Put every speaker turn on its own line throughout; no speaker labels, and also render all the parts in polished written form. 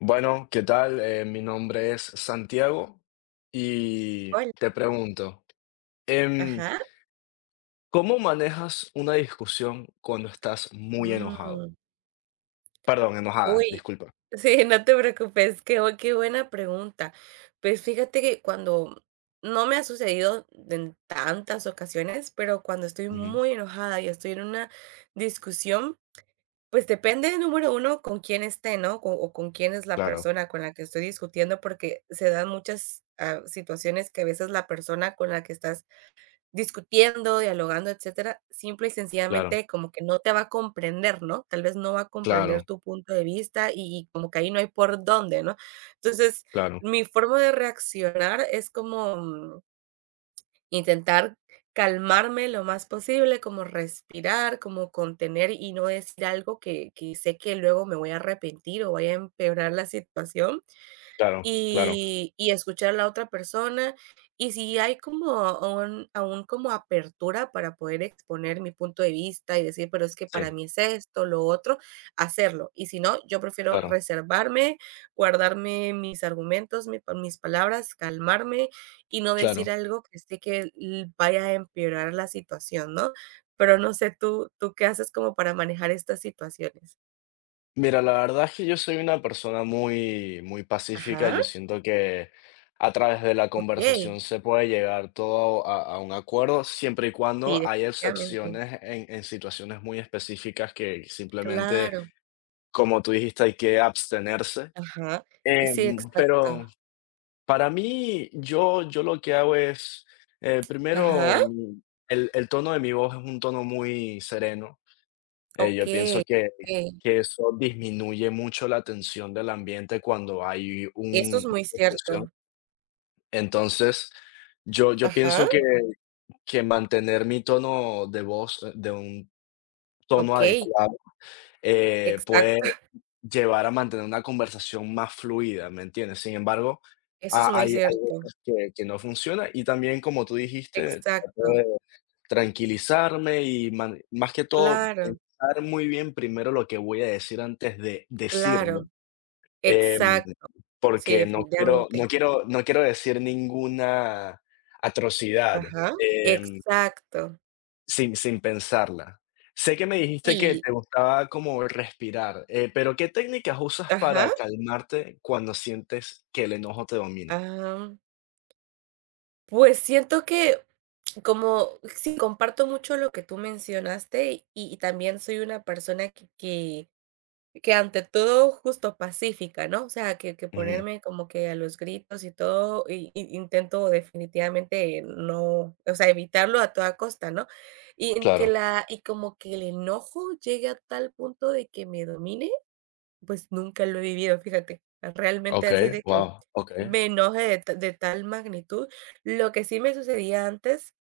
Bueno, ¿qué tal? Mi nombre es Santiago y
Hola.
te pregunto, em,
Ajá.
¿cómo manejas una discusión cuando estás muy enojado?
Mm,
Perdón, enojada,
uy,
disculpa.
sí, no te preocupes, qué buena pregunta. Pues fíjate que cuando no me ha sucedido en tantas ocasiones, pero cuando estoy
Ujú,
muy enojada y estoy en una discusión, pues depende, número 1 con quién esté, ¿no? Co o con quién es la
claro,
persona con la que estoy discutiendo, porque se dan muchas, situaciones que a veces la persona con la que estás discutiendo, dialogando, etcétera, simple y
claro,
sencillamente como que no te va a comprender, ¿no? Tal vez no va a comprender
claro,
tu punto de vista y como que ahí no hay por dónde, ¿no? Entonces,
claro,
mi forma de reaccionar es como, intentar calmarme lo más posible, como respirar, como contener y no decir algo que sé que luego me voy a arrepentir o vaya a empeorar la situación.
claro, claro.
Y escuchar a la otra persona, y si hay como un aún como apertura para poder exponer mi punto de vista y decir: "Pero es que para
Sí,
mí es esto, lo otro", hacerlo. Y si no, yo prefiero
claro,
reservarme, guardarme mis argumentos, mi pa mis palabras, calmarme y no decir
claro.
algo que sé que l vaya a empeorar la situación, ¿no? Pero no sé, ¿tú qué haces como para manejar estas situaciones?
Mira, la verdad es que yo soy una persona muy, muy pacífica.
Ajá,
Yo siento que a través de la
okey.
conversación se puede llegar todo a un acuerdo, siempre y cuando
Sí,
hay
definitivamente.
excepciones en situaciones muy específicas que simplemente,
Claro.
como tú dijiste, hay que abstenerse.
Ajá. Sí,
Pero
exacto.
para mí, yo lo que hago es,
Ajá,
primero, el tono de mi voz es un tono muy sereno. Yo pienso
okey,
que
okey.
eso disminuye mucho la tensión del ambiente cuando hay un
Eso
una
es muy
discusión.
cierto.
Entonces, yo
Ajá,
pienso que mantener mi tono de voz, de un tono
okey,
adecuado, puede
exacto.
llevar a mantener una conversación más fluida, ¿me entiendes? Sin embargo,
Eso es
ha
muy
hay hay
cierto.
veces que no funciona y también, como tú dijiste, trato
Exacto.
tranquilizarme y man más que todo,
Claro,
pensar muy bien primero lo que voy a decir antes de decirlo,
claro.
em,
Exacto. Sí,
porque
definitivamente.
no quiero decir ninguna atrocidad,
Ajá,
em,
exacto.
sin pensarla. Sé que me dijiste que
Sí.
te gustaba como respirar, pero, ¿qué técnicas usas para
Ajá.
calmarte cuando sientes que el enojo te domina?
Ah, pues siento que como sí, comparto mucho lo que tú mencionaste y también soy una persona que ante todo, justo pacífica, ¿no? O sea, que
Ujú,
ponerme como que a los gritos y todo, y intento definitivamente no, o sea, evitarlo a toda costa, ¿no? Y en que
claro.
la y como que el enojo llegue a tal punto de que me domine, pues nunca lo he vivido, fíjate, realmente
Okey,
así de que
wow, okey,
me enoje de tal magnitud. Lo que sí me sucedía antes.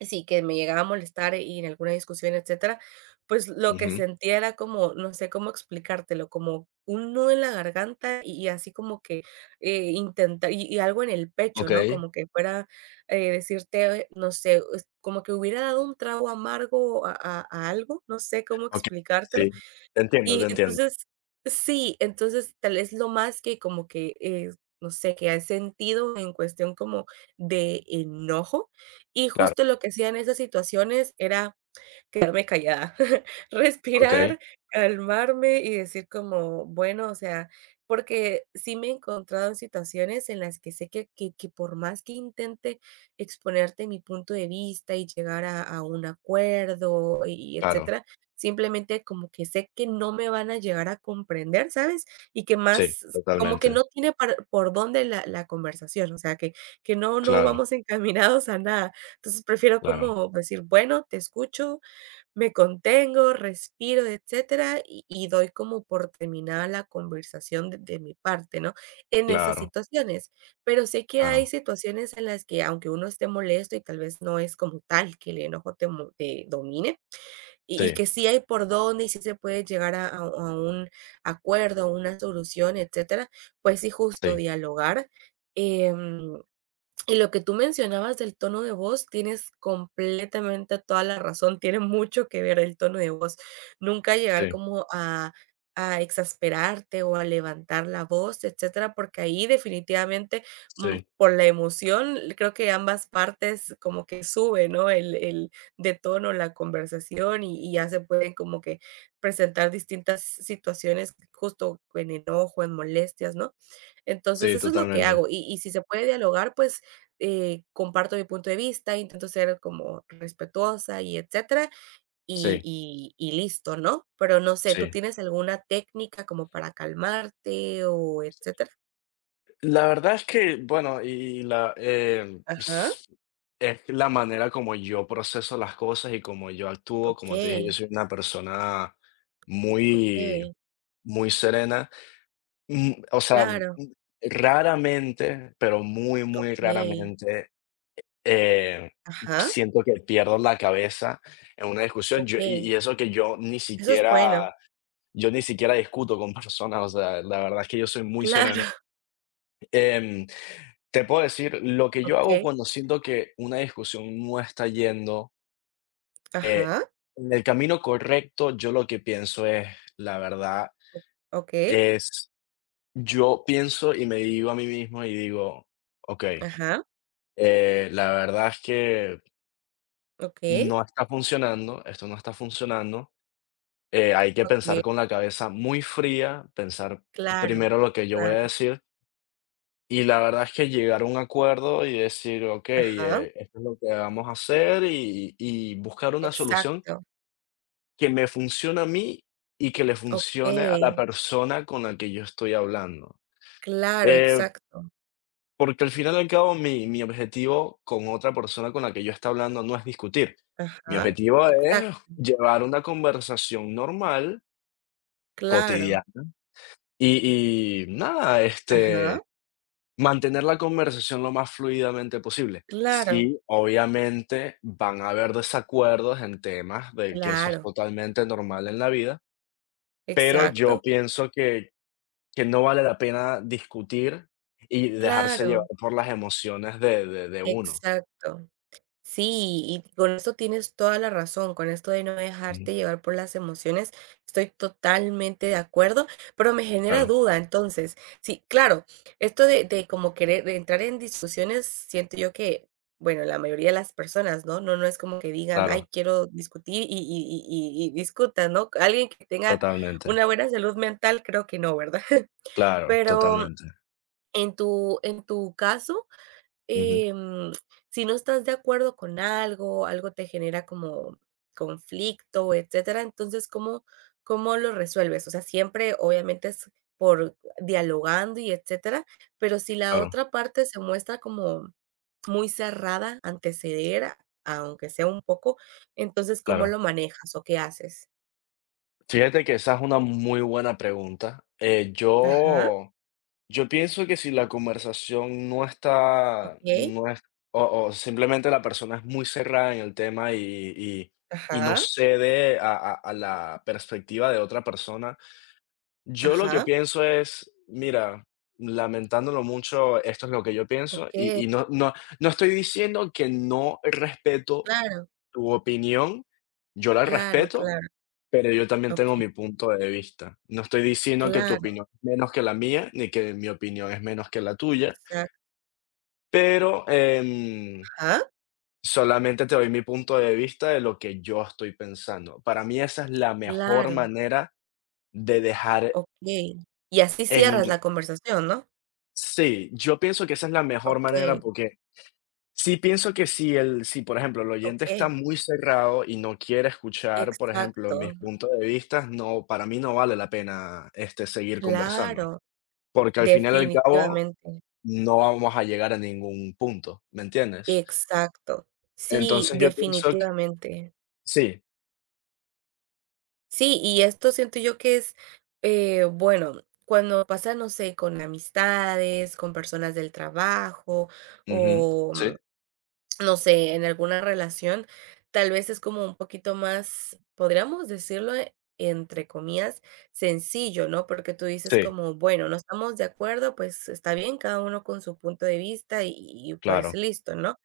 Sí, que me llegaba a molestar y en alguna discusión, etcétera, pues, lo que
ujú,
sentía era como, no sé cómo explicártelo, como un nudo en la garganta y así como que, intenta y algo en el pecho, ¿no?
okey.
Como que fuera, decirte, no sé, es como que hubiera dado un trago amargo a algo, no sé cómo
Okey,
explicártelo,
sí, te entiendo, te
y
entiendo.
entonces sí, entonces tal vez lo más que como que, no sé, que has sentido en cuestión como de enojo, y
Claro,
justo lo que hacía en esas situaciones era quedarme callada,
okey,
respirar, calmarme y decir como, bueno, o sea, porque sí me he encontrado en situaciones en las que sé que, que, por más que intente exponerte mi punto de vista y llegar a un acuerdo y
claro,
etcétera, simplemente como que sé que no me van a llegar a comprender, ¿sabes? Y que
sí,
más, como que
totalmente.
no tiene por dónde la conversación, o sea, que no, no
Claro,
vamos encaminados a nada. Entonces prefiero
claro,
como decir, bueno, te escucho, me contengo, respiro, etcétera, y doy como por terminada la conversación de mi parte, ¿no? En esas
claro,
situaciones. Pero sé que hay
claro.
situaciones en las que, aunque uno esté molesto y tal vez no es como tal que el enojo te domine, y
Sí,
y que sí hay por dónde y sí se puede llegar a un acuerdo, a una solución, etcétera, pues sí, justo
sí,
dialogar, em y lo que tú mencionabas del tono de voz, tienes completamente toda la razón, tiene mucho que ver el tono de voz. Nunca llegar
sí,
como a exasperarte o a levantar la voz, etcétera, porque ahí definitivamente,
sí,
por la emoción, creo que ambas partes como que sube, ¿no? El de tono, la conversación y ya se pueden como que presentar distintas situaciones justo en enojo, en molestias, ¿no? Entonces,
sí,
eso es lo que
totalmente.
hago, y si se puede dialogar, pues, comparto mi punto de vista, intento ser como respetuosa y etcétera, y
Sí,
y y listo, ¿no? Pero no sé, ¿tú
sí.
tienes alguna técnica como para calmarte o etcétera?
La verdad es que, bueno, y la em,
Ajá.
s es la manera como yo proceso las cosas y como yo actúo, como te dije, yo
Okey,
soy una persona muy,
okey,
muy serena. O sea,
claro,
raramente, pero muy, muy
okey.
raramente. Eh,
Ajá.
siento que pierdo la cabeza en una discusión, yo
Okey,
eso que
eso es bueno,
yo ni siquiera discuto con personas, o sea, la verdad es que yo soy muy
claro,
sereno. Em, te puedo decir lo que yo hago
okey.
cuando siento que una discusión no está yendo
Ajá,
en el camino correcto, yo lo que pienso es, la verdad,
okey.
es yo pienso y me digo a mí mismo y digo: "Okey,
Ajá,
la verdad es que
okey,
no está funcionando, esto no está funcionando". Hay que pensar
okey,
con la cabeza muy fría, pensar
claro,
primero lo que yo voy a
claro.
decir y la verdad es que llegar a un acuerdo y decir, ok,
Ajá.
esto es lo que vamos a hacer buscar una solución
Exacto.
que me funcione a mí y que le funcione a
Okey,
la persona con la que yo estoy hablando.
claro,
Eh,
exacto.
porque al final y al cabo mi objetivo con otra persona con la que yo esté hablando no es discutir. Mi
Ajá,
objetivo es
exacto,
llevar una conversación normal, cotidiana,
claro,
y nada,
ajá,
este, mantener la conversación lo más fluidamente posible.
claro,
Sí, obviamente van a haber desacuerdos en temas de que eso es
claro,
totalmente normal en la vida, pero yo
exacto,
pienso que no vale la pena discutir y dejarse llevar
claro,
por las emociones de uno.
exacto. Sí, y con esto tienes toda la razón, con esto de no
Ujú.
dejarte llevar por las emociones, estoy totalmente de acuerdo, pero me genera
Claro,
duda, entonces, sí, claro, esto de, como querer entrar en discusiones, siento yo que, bueno, la mayoría de las personas, ¿no? No, no es como que digan,
claro,
ay, quiero discutir y discutan, ¿no? Alguien que tenga
totalmente.
una buena salud mental, creo que no, ¿verdad?
Claro,
Pero
totalmente.
en tu caso
Ujú.
em, si no estás de acuerdo con algo, algo te genera como conflicto, etcétera, entonces, ¿cómo, cómo lo resuelves? O sea, siempre obviamente es por dialogando y etcétera, pero si la
Claro,
otra parte se muestra como muy cerrada ante ceder, aunque sea un poco, entonces, ¿cómo
claro.
lo manejas o qué haces?
Fíjate que esa es una muy buena pregunta.
Ajá,
Yo pienso que si la conversación
ok,
no es, o simplemente la persona es muy cerrada en el tema y no
ajá,
cede a la perspectiva de otra persona, yo lo que
ajá,
pienso es, mira, lamentándolo mucho, esto es lo que yo pienso
ok,
y no estoy diciendo que no respeto
claro,
tu opinión, yo la
claro,
respeto,
claro,
pero yo también
ok,
tengo mi punto de vista. No estoy diciendo que tu
claro,
opinión es menos que la mía, ni que mi opinión es menos que la tuya,
exacto,
pero,
ajá.
solamente te doy mi punto de vista de lo que yo estoy pensando. Para mí esa es la mejor
Claro,
manera de dejar
okey. Y así
en
cierras
un
la conversación, ¿no?
sí, yo pienso que esa es la mejor manera,
Okey,
porque sí pienso que si, por ejemplo, el oyente está
okey.
muy cerrado y no quiere escuchar, por ejemplo,
Exacto,
mis puntos de vista no, para mí no vale la pena, este, seguir conversando.
claro,
Porque al final y al cabo,
definitivamente.
no vamos a llegar a ningún punto, ¿me entiendes?
Exacto. Sí,
Entonces, yo pienso que
definitivamente.
sí,
Sí, y esto siento yo que es, bueno, cuando pasa, no sé, con amistades, con personas del trabajo
ujú,
o
sí,
no sé, en alguna relación, tal vez es como un poquito más, podríamos decirlo, entre comillas, sencillo, ¿no? Porque tú dices
sí,
como, bueno, no estamos de acuerdo, pues está bien, cada uno con su punto de vista y pues
claro,
listo, ¿no?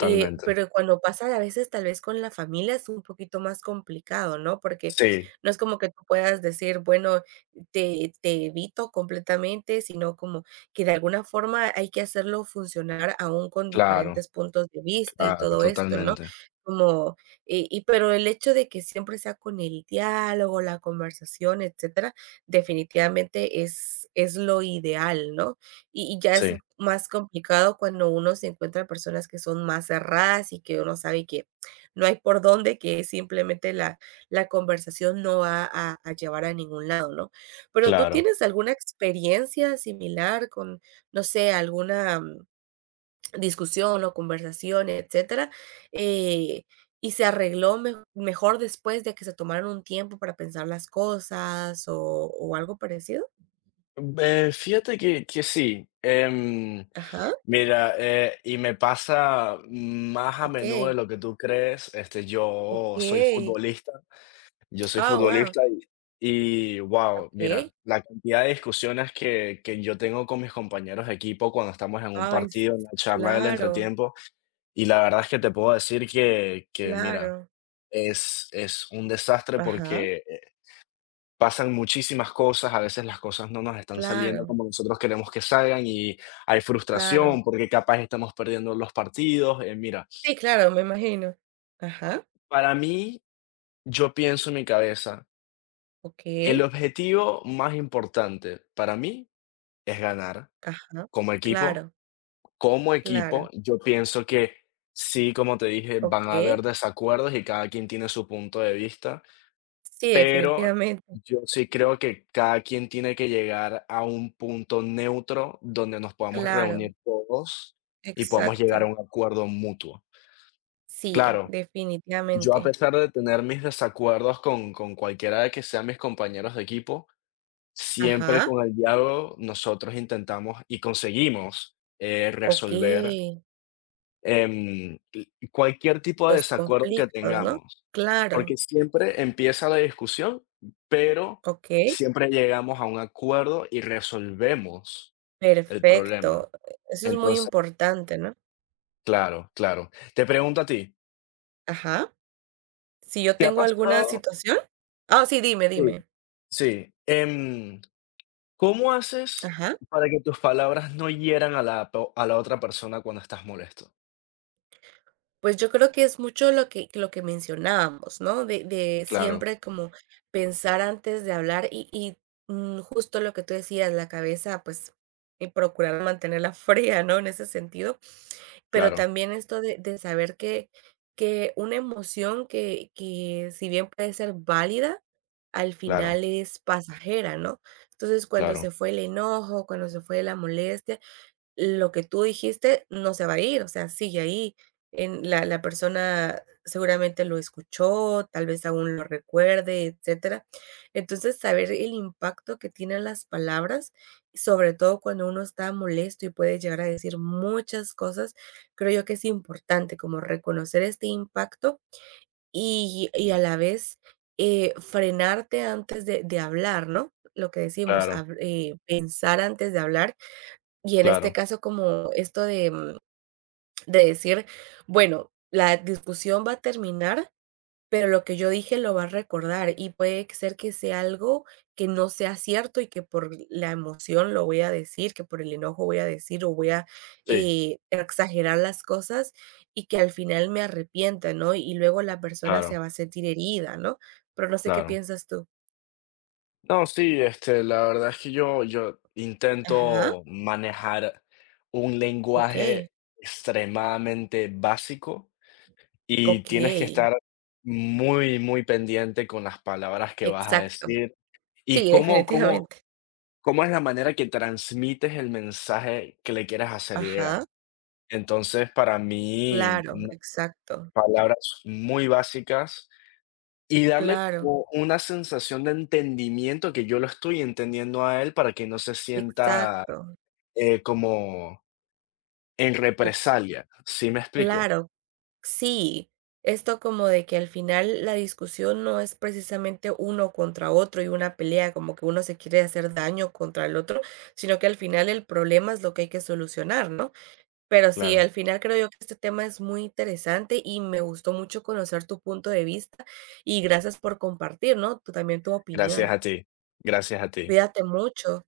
Pero cuando pasa a veces tal vez con la familia es un poquito más complicado, ¿no? Porque
Sí,
no es como que tú puedas decir, bueno, te evito completamente, sino como que de alguna forma hay que hacerlo funcionar aún con
claro,
diferentes puntos de vista y
claro,
todo esto, ¿no?
totalmente.
Como, pero el hecho de que siempre sea con el diálogo, la conversación, etcétera, definitivamente es lo ideal, ¿no? Y ya
Sí,
es más complicado cuando uno se encuentra personas que son más cerradas y que uno sabe que no hay por dónde, que simplemente la conversación no va a llevar a ningún lado, ¿no? Pero, ¿tú
claro.
tienes alguna experiencia similar con, no sé, alguna discusión o conversación, etcétera, eh, y se arregló mejor después de que se tomaron un tiempo para pensar las cosas o algo parecido?
Fíjate que sí,
Ajá,
mira, y me pasa más a menudo de
okey,
lo que tú crees, este,
okey.
yo soy
Ah, wow,
futbolista wow, mira,
okey.
la cantidad de discusiones que yo tengo con mis compañeros de equipo cuando estamos en un
Ay, s
partido, en la charla del
claro,
entretiempo, y la verdad es que te puedo decir que mira,
claro.
es un desastre
Ajá.
porque, pasan muchísimas cosas, a veces las cosas no nos están saliendo
Claro,
como nosotros queremos que salgan y hay
claro.
frustración porque capaz estamos perdiendo los partidos, mira,
Sí, claro, me imagino. Ajá,
para mí, yo pienso en mi cabeza, el
okey,
objetivo más importante para mí es ganar
ajá,
como equipo.
claro,
Como
claro,
equipo, yo pienso que sí, como te dije, van a
okey.
haber desacuerdos y cada quien tiene su punto de vista,
Sí,
pero
definitivamente,
yo sí creo que cada quien tiene que llegar a un punto neutro donde nos podamos
claro,
reunir todos y podamos llegar a
exacto.
un acuerdo mutuo.
Sí,
Claro, yo a
definitivamente.
pesar de tener mis desacuerdos con cualquiera de que sean mis compañeros de equipo, siempre
Ajá,
con el diálogo nosotros intentamos y conseguimos, resolver,
okey,
em, cualquier tipo de
los
desacuerdo que
conflictos, ¿no?
tengamos,
Claro,
porque siempre empieza la discusión, pero
okey,
siempre llegamos a un acuerdo y resolvemos el problema.
perfecto. Eso es muy
Entonces,
importante, ¿no?
claro, claro. Te pregunto a ti,
Ajá. Si yo
¿te ha
tengo alguna
pasado?
situación ah, sí, dime,
Sí,
dime.
sí. ¿Cómo haces
Ajá.
para que tus palabras no hieran a la po a la otra persona cuando estás molesto?
Pues yo creo que es mucho lo que mencionábamos, ¿no? De
Claro,
siempre como pensar antes de hablar y, justo lo que tú decías, la cabeza, pues, y procurar mantenerla fría, ¿no? En ese sentido, pero
claro,
también esto de saber que una emoción que si bien puede ser válida, al
claro,
final es pasajera, ¿no? Entonces, cuando
claro,
se fue el enojo, cuando se fue la molestia, lo que tú dijiste no se va a ir, o sea, sigue ahí. En la persona seguramente lo escuchó, tal vez aún lo recuerde, etcétera. Entonces, saber el impacto que tienen las palabras, sobre todo cuando uno está molesto y puede llegar a decir muchas cosas, creo yo que es importante como reconocer este impacto y a la vez, frenarte antes de hablar, ¿no? Lo que decimos,
claro,
hab pensar antes de hablar y en este
claro.
caso, como esto de, decir, bueno, la discusión va a terminar, pero lo que yo dije lo va a recordar y puede que ser que sea algo que no sea cierto y que por la emoción lo voy a decir, que por el enojo voy a decir o voy a
Sí,
exagerar las cosas y que al final me arrepienta, ¿no? Y luego la persona se
claro,
va a sentir herida, ¿no? Pero no sé qué
claro.
piensas tú.
No, sí, este, la verdad es que yo
Ajá,
intento manejar un
ok,
lenguaje extremadamente básico y
ok,
tienes que estar muy, muy pendiente con las palabras que vas a
exacto.
decir y
Sí, definitivamente.
cómo es la manera que transmites el mensaje que le quieres hacer
Ajá.
llegar. Entonces, para mí,
Claro,
unas
exacto,
palabras muy básicas y darle
claro,
como una sensación de entendimiento, que yo lo estoy entendiendo a él para que no se sienta,
exacto,
como en
ok,
represalia, ¿sí me explico?
claro, sí. Esto como de que al final la discusión no es precisamente uno contra otro y una pelea, como que uno se quiere hacer daño contra el otro, sino que al final el problema es lo que hay que solucionar, ¿no? Pero sí,
Claro,
al final creo yo que este tema es muy interesante y me gustó mucho conocer tu punto de vista y gracias por compartir, ¿no? Tú también tu
gracias
opinión.
a ti, gracias a ti.
Cuídate mucho.